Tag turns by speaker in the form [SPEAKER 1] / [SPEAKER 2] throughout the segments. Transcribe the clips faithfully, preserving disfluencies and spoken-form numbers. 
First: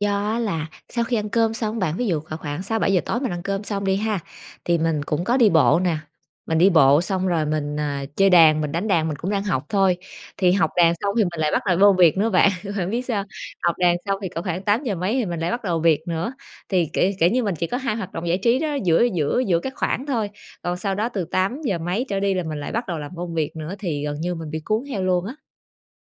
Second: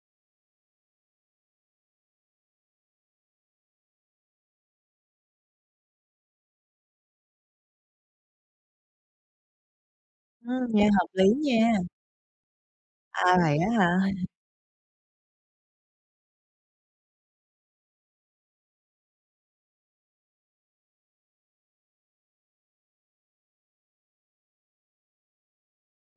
[SPEAKER 1] Do á, là sau khi ăn cơm xong á bạn, ví dụ khoảng khoảng sáu bảy giờ tối, mình ăn cơm xong đi ha, thì mình cũng có đi bộ nè. Mình đi bộ xong rồi mình, à, chơi đàn, mình đánh đàn, mình cũng đang học thôi. Thì
[SPEAKER 2] Ừm,
[SPEAKER 1] học
[SPEAKER 2] nghe
[SPEAKER 1] đàn
[SPEAKER 2] hợp
[SPEAKER 1] xong
[SPEAKER 2] lý
[SPEAKER 1] thì mình lại
[SPEAKER 2] nha.
[SPEAKER 1] bắt đầu vô việc nữa bạn, bạn biết sao hông?
[SPEAKER 2] À, vậy á
[SPEAKER 1] Học
[SPEAKER 2] hả?
[SPEAKER 1] đàn xong thì cỡ khoảng tám giờ mấy thì mình lại bắt đầu việc nữa, thì, kiểu kiểu như, mình chỉ có hai hoạt động giải trí đó, giữa giữa giữa các khoảng thôi. Còn sau đó, từ tám giờ mấy trở đi, là mình lại bắt đầu làm công việc nữa, thì gần như mình bị cuốn theo luôn á.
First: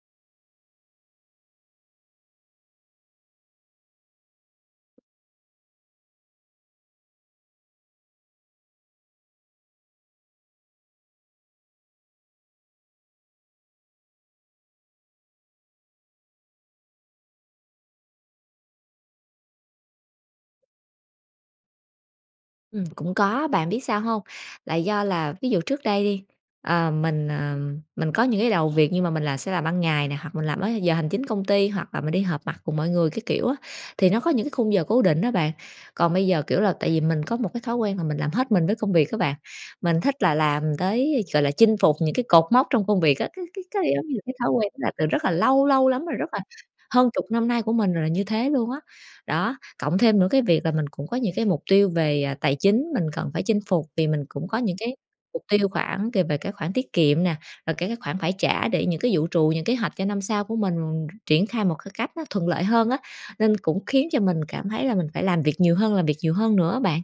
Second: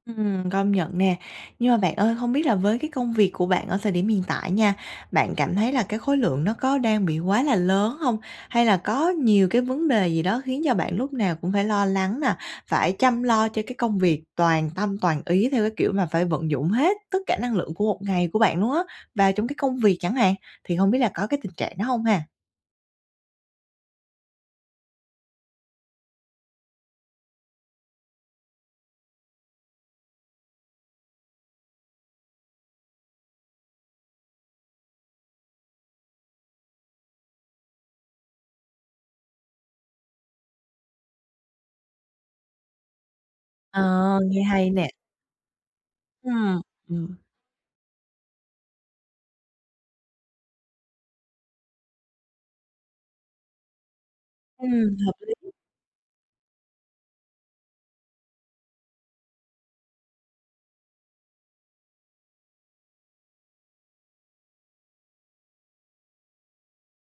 [SPEAKER 2] Ừm, công nhận nè. Nhưng mà bạn ơi, hông biết là với cái công việc của bạn ở thời điểm hiện tại nha, bạn cảm thấy là cái khối lượng nó có đang bị quá là lớn hông? Hay là có nhiều cái vấn đề gì đó khiến cho bạn lúc nào cũng phải lo lắng nè, phải chăm lo cho cái công việc toàn tâm toàn ý, theo cái kiểu mà phải vận dụng hết tất cả năng lượng của một ngày của bạn luôn á và trong cái công việc chẳng hạn, thì hông biết là có cái tình trạng đó hông ha?
[SPEAKER 1] Ừm, cũng có á, bạn biết sao hông? Là do là, ví dụ, trước đây đi, ờ, mình, ờ, mình có những cái đầu việc, nhưng mà mình là sẽ làm ban ngày nè, hoặc là mình làm ở giờ hành chính công ty, hoặc là mình đi họp mặt cùng mọi người các kiểu á, thì nó có những cái khung giờ cố định á bạn. Còn bây giờ, kiểu là, tại vì mình có một cái thói quen mà mình làm hết mình với công việc á bạn, mình thích là làm tới, a, gọi là, chinh phục những cái cột mốc trong công việc á. Cái cái cái, giống như
[SPEAKER 2] Ờ,
[SPEAKER 1] là, cái
[SPEAKER 2] nghe
[SPEAKER 1] thói
[SPEAKER 2] hay
[SPEAKER 1] quen đó là
[SPEAKER 2] nè.
[SPEAKER 1] từ rất là lâu, lâu lắm rồi, rất là
[SPEAKER 2] Ừm, ừm.
[SPEAKER 1] hơn chục năm nay của mình là như thế luôn á, đó. Cộng thêm nững cái việc là mình cũng có những cái mục tiêu về, ờ, tài chính mình cần phải chinh phục, vì mình cũng có những cái
[SPEAKER 2] Ừm, hợp
[SPEAKER 1] mục
[SPEAKER 2] lý.
[SPEAKER 1] tiêu khoảng c về cái khoản tiết kiệm nè, rồi, kiểu, các khoản phải trả để những cái dự trù những kế hoạch cho năm sau của mình triển khai một cái cách nó thuận lợi hơn á, nên cũng khiến cho mình cảm thấy là mình phải làm việc nhiều hơn, làm việc nhiều hơn nữa á bạn.